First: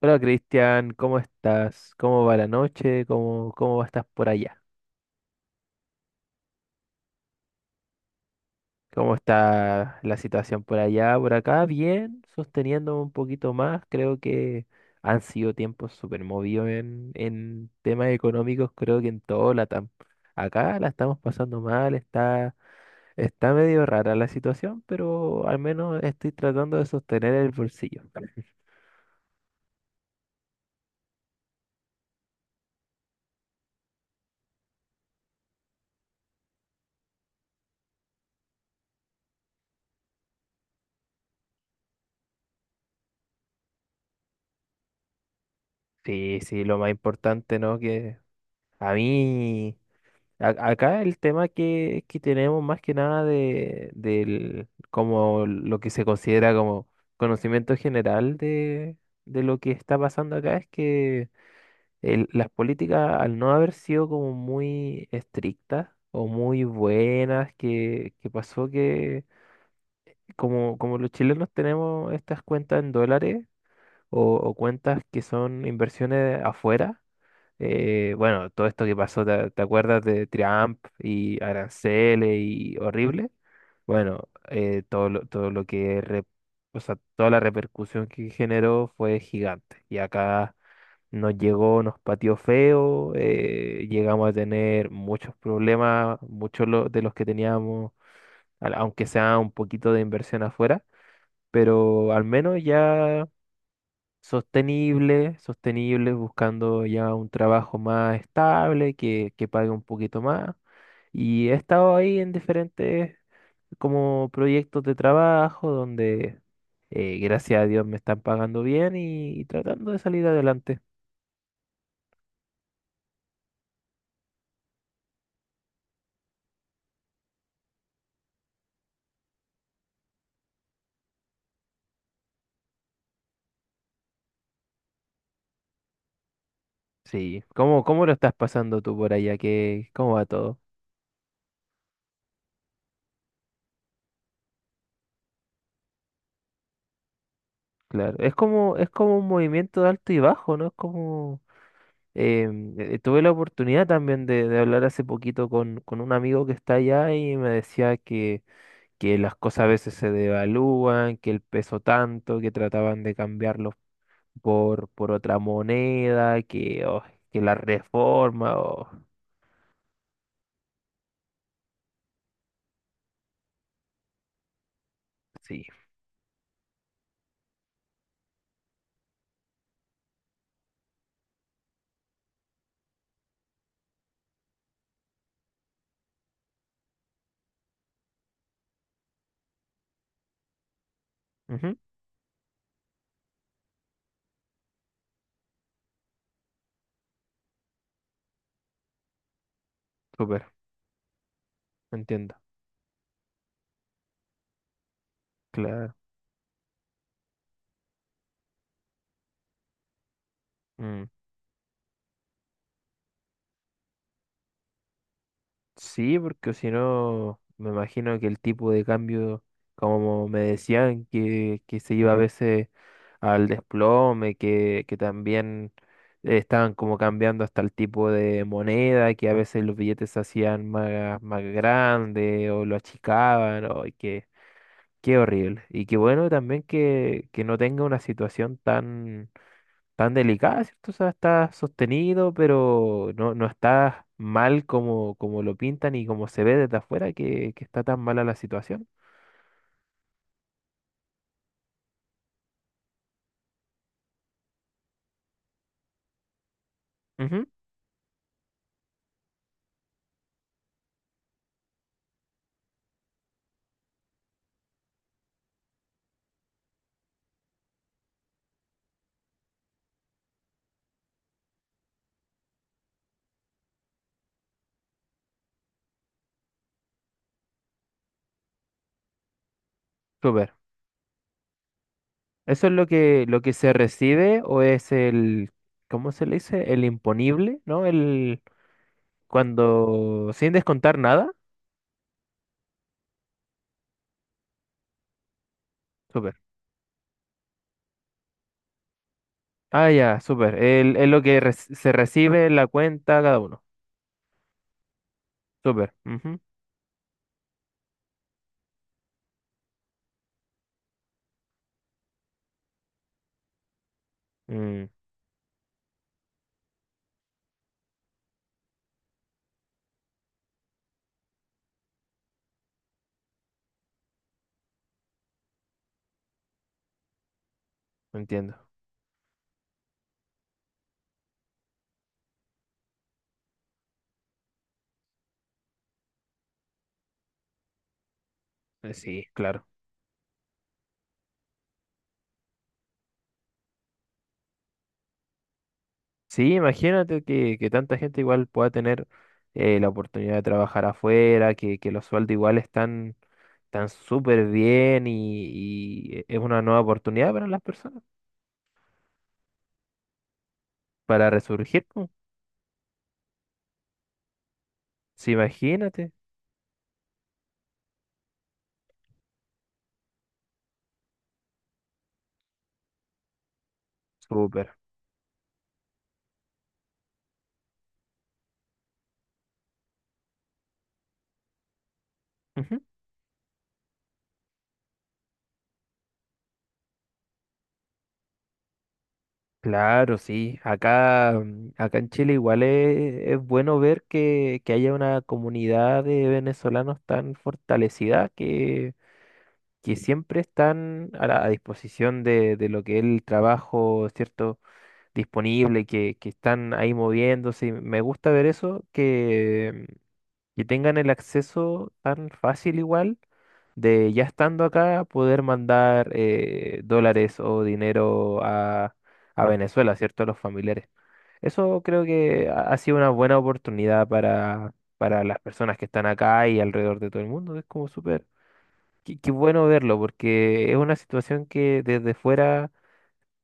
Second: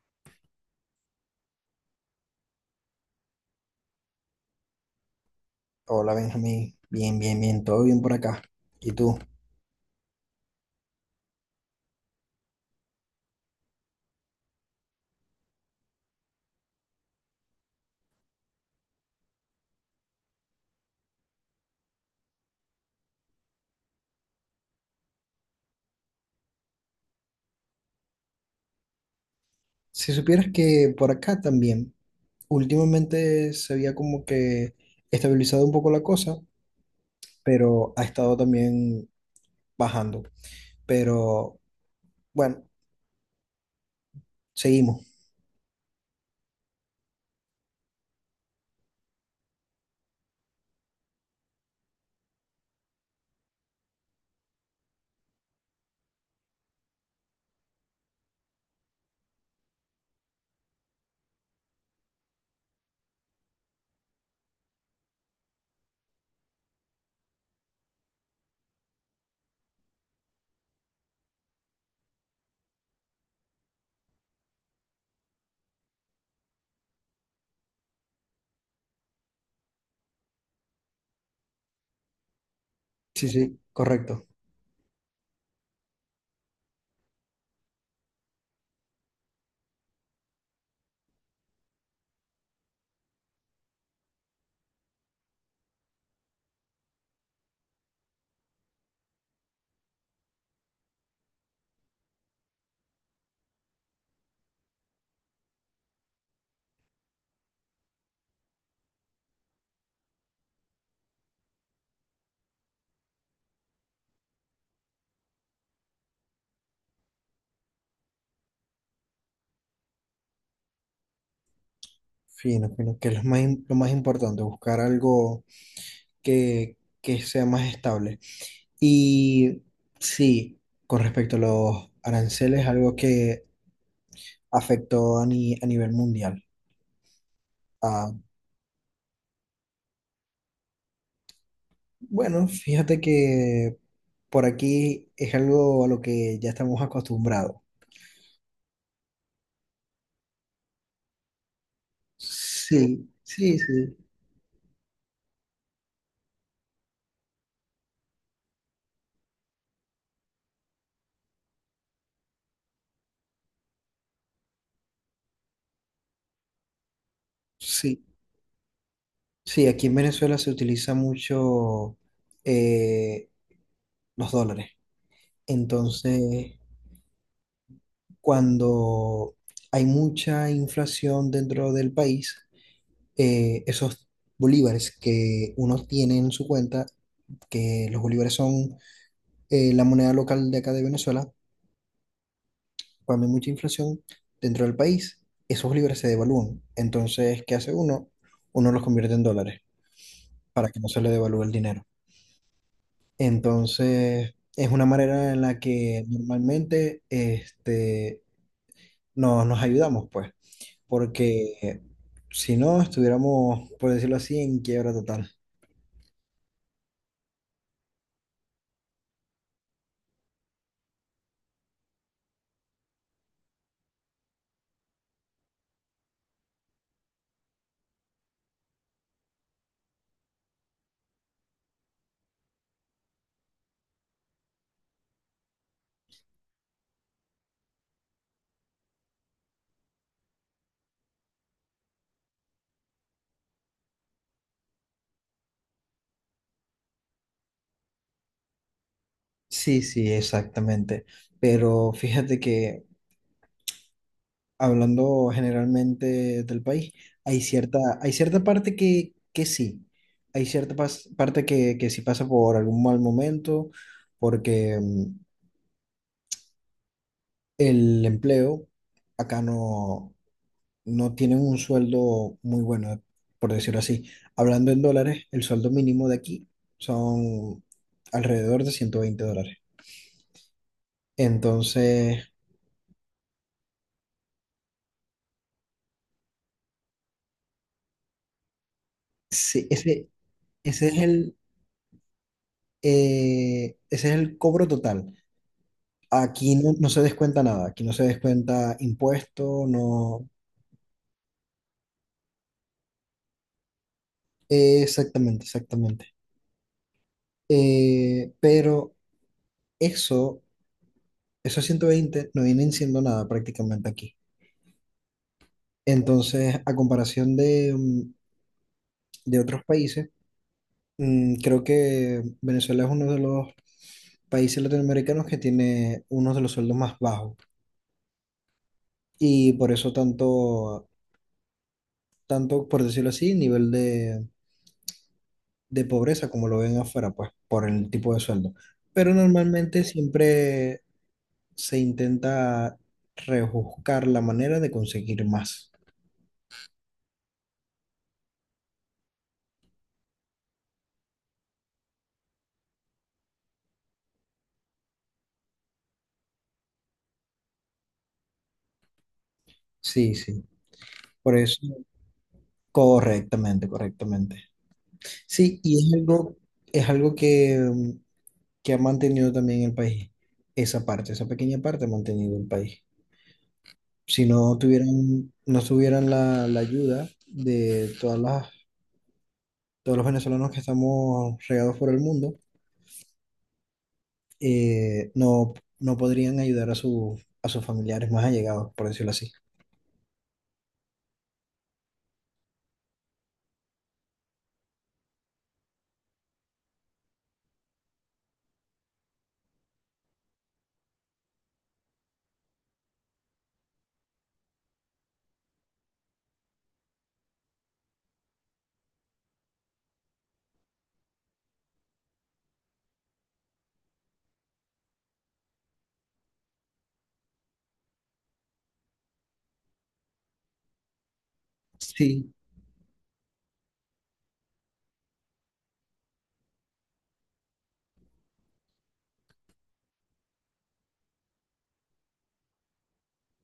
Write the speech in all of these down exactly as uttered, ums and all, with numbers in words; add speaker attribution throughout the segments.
Speaker 1: Hola Cristian, ¿cómo estás? ¿Cómo va la noche? ¿Cómo, cómo estás por allá?
Speaker 2: Hola Benjamín, bien, bien, bien, todo bien por acá. ¿Y
Speaker 1: ¿Cómo
Speaker 2: tú?
Speaker 1: está la situación por allá, por acá? Bien, sosteniendo un poquito más. Creo que han sido tiempos súper movidos en, en temas económicos, creo que en todo Latam. Acá la estamos pasando mal, está Está medio rara la situación, pero al menos estoy tratando de sostener el bolsillo.
Speaker 2: Si supieras que por acá también, últimamente se había como que estabilizado un poco la cosa, pero ha estado también bajando. Pero bueno, seguimos.
Speaker 1: Sí, sí, lo más importante, ¿no? Que a mí... A- Acá el tema que, que tenemos más que nada de, del, como lo que se considera como conocimiento general de, de lo que está pasando acá es que el- las políticas al no haber sido como muy estrictas o muy buenas, que, que pasó que como, como los chilenos tenemos estas cuentas en dólares o, o cuentas que son inversiones afuera. Eh, bueno, todo esto que pasó, ¿te, te acuerdas de Trump y aranceles y
Speaker 2: Sí,
Speaker 1: horrible?
Speaker 2: sí, correcto.
Speaker 1: Bueno, eh, todo lo, todo lo que, re- o sea, toda la repercusión que generó fue gigante. Y acá nos llegó, nos pateó feo, eh, llegamos a tener muchos problemas, muchos lo- de los que teníamos, al- aunque sea un poquito de inversión afuera, pero al menos ya sostenible, sostenible, buscando ya un trabajo más estable, que, que pague un poquito más. Y he estado ahí en diferentes como proyectos de trabajo donde eh, gracias a Dios me están pagando bien y, y tratando de salir adelante.
Speaker 2: Fino, fino, que es lo más, im- lo más importante, buscar algo que, que sea más estable. Y sí, con respecto a los aranceles, algo que afectó a, ni- a nivel mundial.
Speaker 1: Sí, ¿cómo, cómo lo
Speaker 2: Ah,
Speaker 1: estás pasando tú por allá? ¿Qué, cómo va todo?
Speaker 2: bueno, fíjate que por aquí es algo a lo que ya estamos acostumbrados.
Speaker 1: Claro, es como, es como un movimiento de alto y bajo, ¿no? Es como... Em, eh,
Speaker 2: Sí,
Speaker 1: tuve la
Speaker 2: sí,
Speaker 1: oportunidad
Speaker 2: sí,
Speaker 1: también de, de hablar hace poquito con, con un amigo que está allá y me decía que, que las cosas a veces se devalúan, que el peso tanto, que trataban de cambiarlo por, por otra moneda, que, oh, que la
Speaker 2: sí.
Speaker 1: reforma, oh,
Speaker 2: Sí, aquí en Venezuela se utiliza mucho eh, los dólares.
Speaker 1: sí,
Speaker 2: Entonces, cuando hay mucha inflación dentro del país, eh, esos bolívares que uno tiene en su cuenta, que los bolívares son eh, la moneda local de acá de Venezuela,
Speaker 1: ujú,
Speaker 2: cuando hay mucha inflación dentro del país, esos libras se devalúan. Entonces, ¿qué hace uno? Uno los convierte en dólares
Speaker 1: súper,
Speaker 2: para que no se le devalúe el dinero.
Speaker 1: entiendo,
Speaker 2: Entonces, es una manera en la
Speaker 1: claro.
Speaker 2: que normalmente este, no- nos ayudamos, pues,
Speaker 1: Mm.
Speaker 2: porque si no, estuviéramos, por decirlo así, en quiebra total.
Speaker 1: Sí, porque si no, me imagino que el tipo de cambio, como me decían, que, que se iba a veces al desplome, que, que también estaban como cambiando hasta el tipo de moneda, que a veces los billetes se hacían más, más grandes o lo achicaban, o, qué, qué horrible. Y qué bueno también que, que no tenga una situación tan tan delicada, ¿cierto? O sea, está sostenido, pero no, no está mal como, como lo pintan y como se ve desde afuera que, que está tan mala la situación.
Speaker 2: Sí, sí, exactamente. Pero fíjate que hablando generalmente del país, hay
Speaker 1: Ujú.
Speaker 2: cierta, hay cierta parte que, que sí, hay cierta pas- parte que, que sí pasa por algún mal momento, porque mm, el empleo acá no, no tienen un sueldo muy bueno, por decirlo así. Hablando en dólares, el sueldo mínimo de aquí son alrededor de ciento veinte dólares.
Speaker 1: Súper.
Speaker 2: Entonces,
Speaker 1: ¿Eso es lo que, lo que se recibe o es el, cómo se le dice? El imponible, ¿no? El,
Speaker 2: sí, ese,
Speaker 1: cuando, sin
Speaker 2: ese es
Speaker 1: descontar nada.
Speaker 2: el, eh, ese es el cobro total.
Speaker 1: Súper.
Speaker 2: Aquí no, no se descuenta nada, aquí no se descuenta impuesto,
Speaker 1: Ah, ya,
Speaker 2: no.
Speaker 1: súper. El- Es lo que reci- se recibe en la cuenta cada uno.
Speaker 2: eh, Exactamente,
Speaker 1: Súper.
Speaker 2: exactamente.
Speaker 1: Ujú.
Speaker 2: Eh, pero eso, esos ciento veinte no vienen siendo nada prácticamente aquí.
Speaker 1: Mm,
Speaker 2: Entonces, a comparación de, mm, de otros países, mm, creo que Venezuela es uno de los países latinoamericanos que tiene uno de los sueldos más bajos.
Speaker 1: entiendo.
Speaker 2: Y por eso tanto, tanto, por decirlo así, nivel de de pobreza como lo ven afuera, pues por el tipo de sueldo.
Speaker 1: Eh,
Speaker 2: Pero
Speaker 1: Sí, claro.
Speaker 2: normalmente siempre se intenta rebuscar la manera de conseguir más.
Speaker 1: Sí, imagínate que, que tanta gente igual pueda tener eh, la oportunidad de trabajar afuera, que, que los sueldos igual están tan súper bien y, y es una nueva oportunidad para las personas,
Speaker 2: Sí, sí,
Speaker 1: para
Speaker 2: por eso,
Speaker 1: resurgir po.
Speaker 2: correctamente, correctamente.
Speaker 1: Sí,
Speaker 2: Sí, y es
Speaker 1: imagínate,
Speaker 2: algo, es algo que, mm, que ha mantenido también el país, esa parte, esa pequeña parte ha mantenido el país. Si no
Speaker 1: súper.
Speaker 2: tuvieran, no tuvieran la, la ayuda de todas las, todos los venezolanos que estamos regados por el mundo,
Speaker 1: Ujú.
Speaker 2: eh, no, no podrían ayudar a, su, a sus familiares más allegados, por decirlo así.
Speaker 1: Claro, sí. Acá, mm, acá en Chile igual es, es bueno ver que, que haya una comunidad de venezolanos tan fortalecida que, que siempre están a la a disposición de, de lo que es el trabajo, ¿cierto? Disponible, que, que están ahí moviéndose. Y me gusta ver eso, que, que tengan el acceso tan fácil igual de ya estando acá poder mandar eh, dólares o dinero a, a Venezuela, ¿cierto? A los familiares. Eso creo
Speaker 2: Sí,
Speaker 1: que ha ha sido una buena oportunidad para, para las personas que están acá y alrededor de todo el mundo. Es como súper, qué, qué bueno verlo, porque es una situación que desde fuera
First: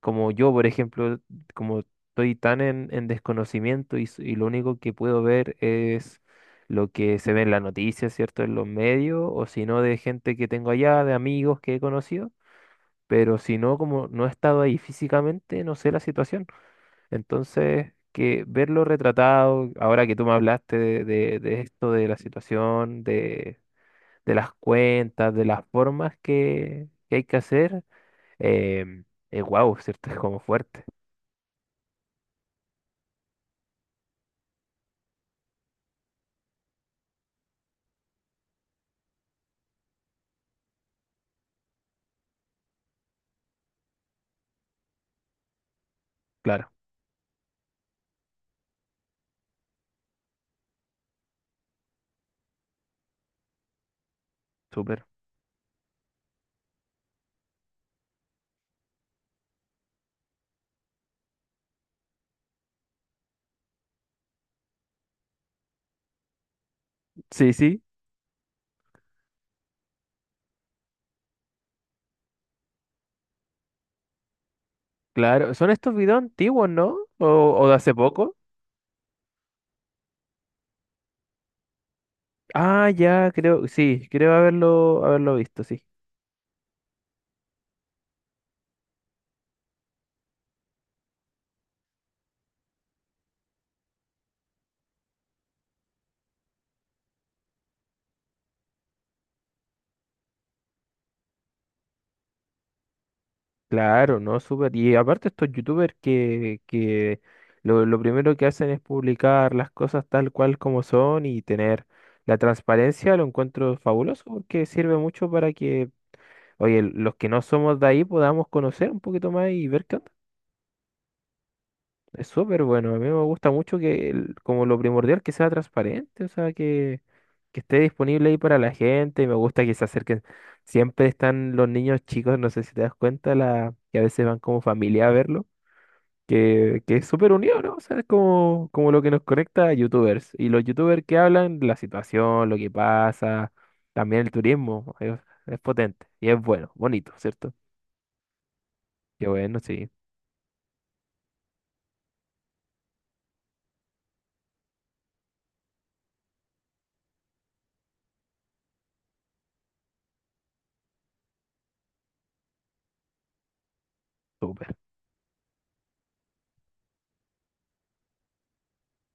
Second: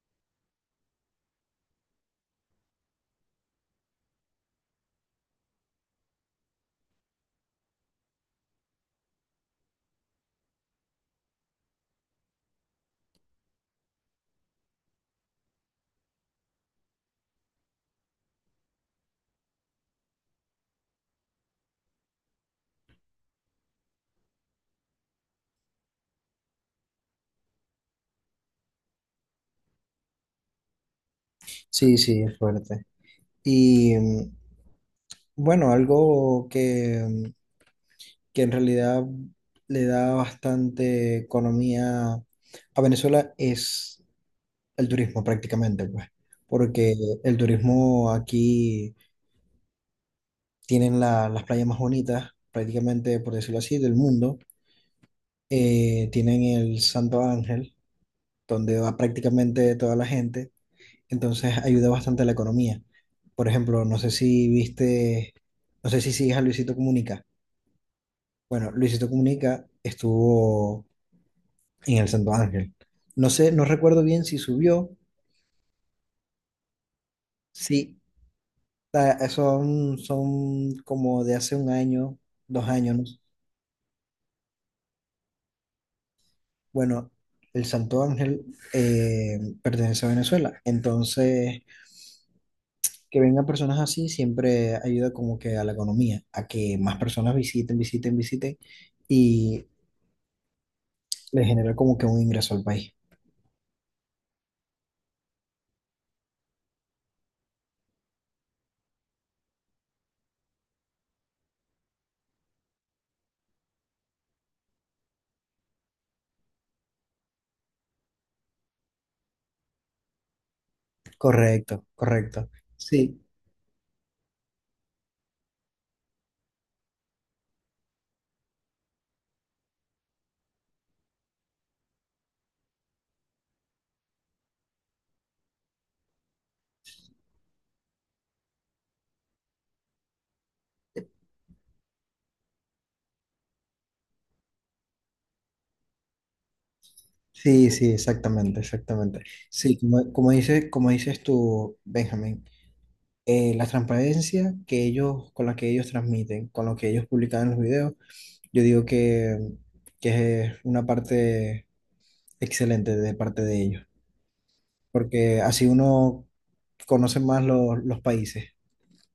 Speaker 1: como yo, por ejemplo, como estoy tan en, en desconocimiento y, s- y lo único que puedo ver es lo que se ve en las noticias, ¿cierto? En los medios, o si no, de gente que tengo allá, de amigos que he conocido, pero si no, como no he estado ahí físicamente, no sé la situación. Entonces, que verlo retratado, ahora que tú me hablaste de, de- de esto, de la situación, de, de las cuentas, de las formas que, que hay que hacer, eh, es guau, ¿cierto? Es como fuerte.
Speaker 2: sí, sí, es fuerte. Y mm, bueno, algo que, mm, que en realidad le da bastante economía a Venezuela es el turismo prácticamente, pues,
Speaker 1: Claro.
Speaker 2: porque el turismo aquí tienen la- las playas más bonitas, prácticamente, por decirlo así, del mundo.
Speaker 1: Súper.
Speaker 2: Eh, tienen el Santo Ángel, donde va prácticamente toda la gente. Entonces ayuda bastante a la economía. Por ejemplo, no sé si viste, no sé si sigues a Luisito Comunica.
Speaker 1: Sí, sí,
Speaker 2: Bueno, Luisito Comunica estuvo en el Santo Ángel. No sé, no recuerdo bien si subió,
Speaker 1: claro. ¿Son estos videos antiguos, no? ¿O, o de hace
Speaker 2: sí,
Speaker 1: poco?
Speaker 2: ta- son, son como de hace un año, dos
Speaker 1: Ah,
Speaker 2: años. ¿No?
Speaker 1: ya, creo, sí, creo haberlo, haberlo visto, sí.
Speaker 2: Bueno, el Santo Ángel eh, pertenece a Venezuela, entonces que vengan personas así siempre ayuda como que a la economía, a que más personas visiten, visiten, visiten. Y le genera como que un ingreso al país.
Speaker 1: Claro, no, súper. Y aparte estos youtubers que, que lo, lo primero que hacen es publicar las cosas tal cual como son y tener la transparencia, lo encuentro fabuloso porque sirve mucho para que, oye, los que no somos de ahí podamos conocer un poquito más y ver qué onda.
Speaker 2: Correcto,
Speaker 1: Es
Speaker 2: correcto.
Speaker 1: súper bueno. A mí
Speaker 2: Sí,
Speaker 1: me gusta mucho que, el- como lo primordial, que sea transparente, o sea, que, que esté disponible ahí para la gente. Me gusta que se acerquen. Siempre están los niños chicos, no sé si te das cuenta, la, que a veces van como familia a verlo, que, que es súper unido, ¿no? O sea, es como, como lo que nos conecta a YouTubers. Y los YouTubers que hablan, la situación, lo que pasa, también el turismo, es, es potente y es bueno, bonito, ¿cierto?
Speaker 2: sí, sí, exactamente, exactamente.
Speaker 1: Qué bueno,
Speaker 2: Sí,
Speaker 1: sí,
Speaker 2: como, como dice, como dices tú, Benjamín, eh, la transparencia que ellos, con la que ellos transmiten, con lo que ellos publican en los videos, yo digo que, que es una parte excelente de parte de ellos,
Speaker 1: súper.
Speaker 2: porque así uno conoce más los, los países.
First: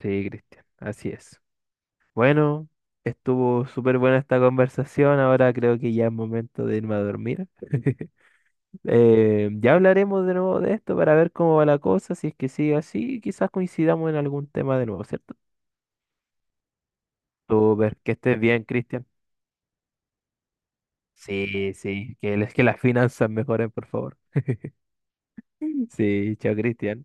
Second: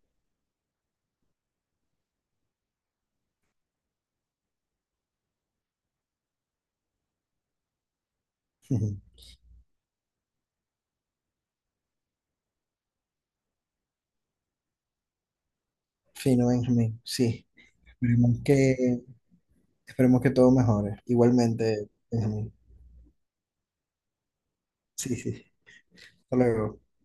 Speaker 1: Sí, Cristian, así es. Bueno, estuvo súper buena esta conversación. Ahora creo que ya es momento de irme a dormir.
Speaker 2: Ujú.
Speaker 1: Eh, ya hablaremos de nuevo de esto para ver cómo va la cosa. Si es que sigue así, quizás coincidamos en algún tema de nuevo, ¿cierto?
Speaker 2: Fino, Benjamín, sí.
Speaker 1: Súper, que estés
Speaker 2: Esperemos
Speaker 1: bien,
Speaker 2: que,
Speaker 1: Cristian.
Speaker 2: esperemos que todo mejore.
Speaker 1: Sí,
Speaker 2: Igualmente,
Speaker 1: sí, que, les-
Speaker 2: Benjamín.
Speaker 1: que las finanzas mejoren, por favor.
Speaker 2: Sí, sí, sí.
Speaker 1: Sí,
Speaker 2: Hasta
Speaker 1: chao,
Speaker 2: luego.
Speaker 1: Cristian.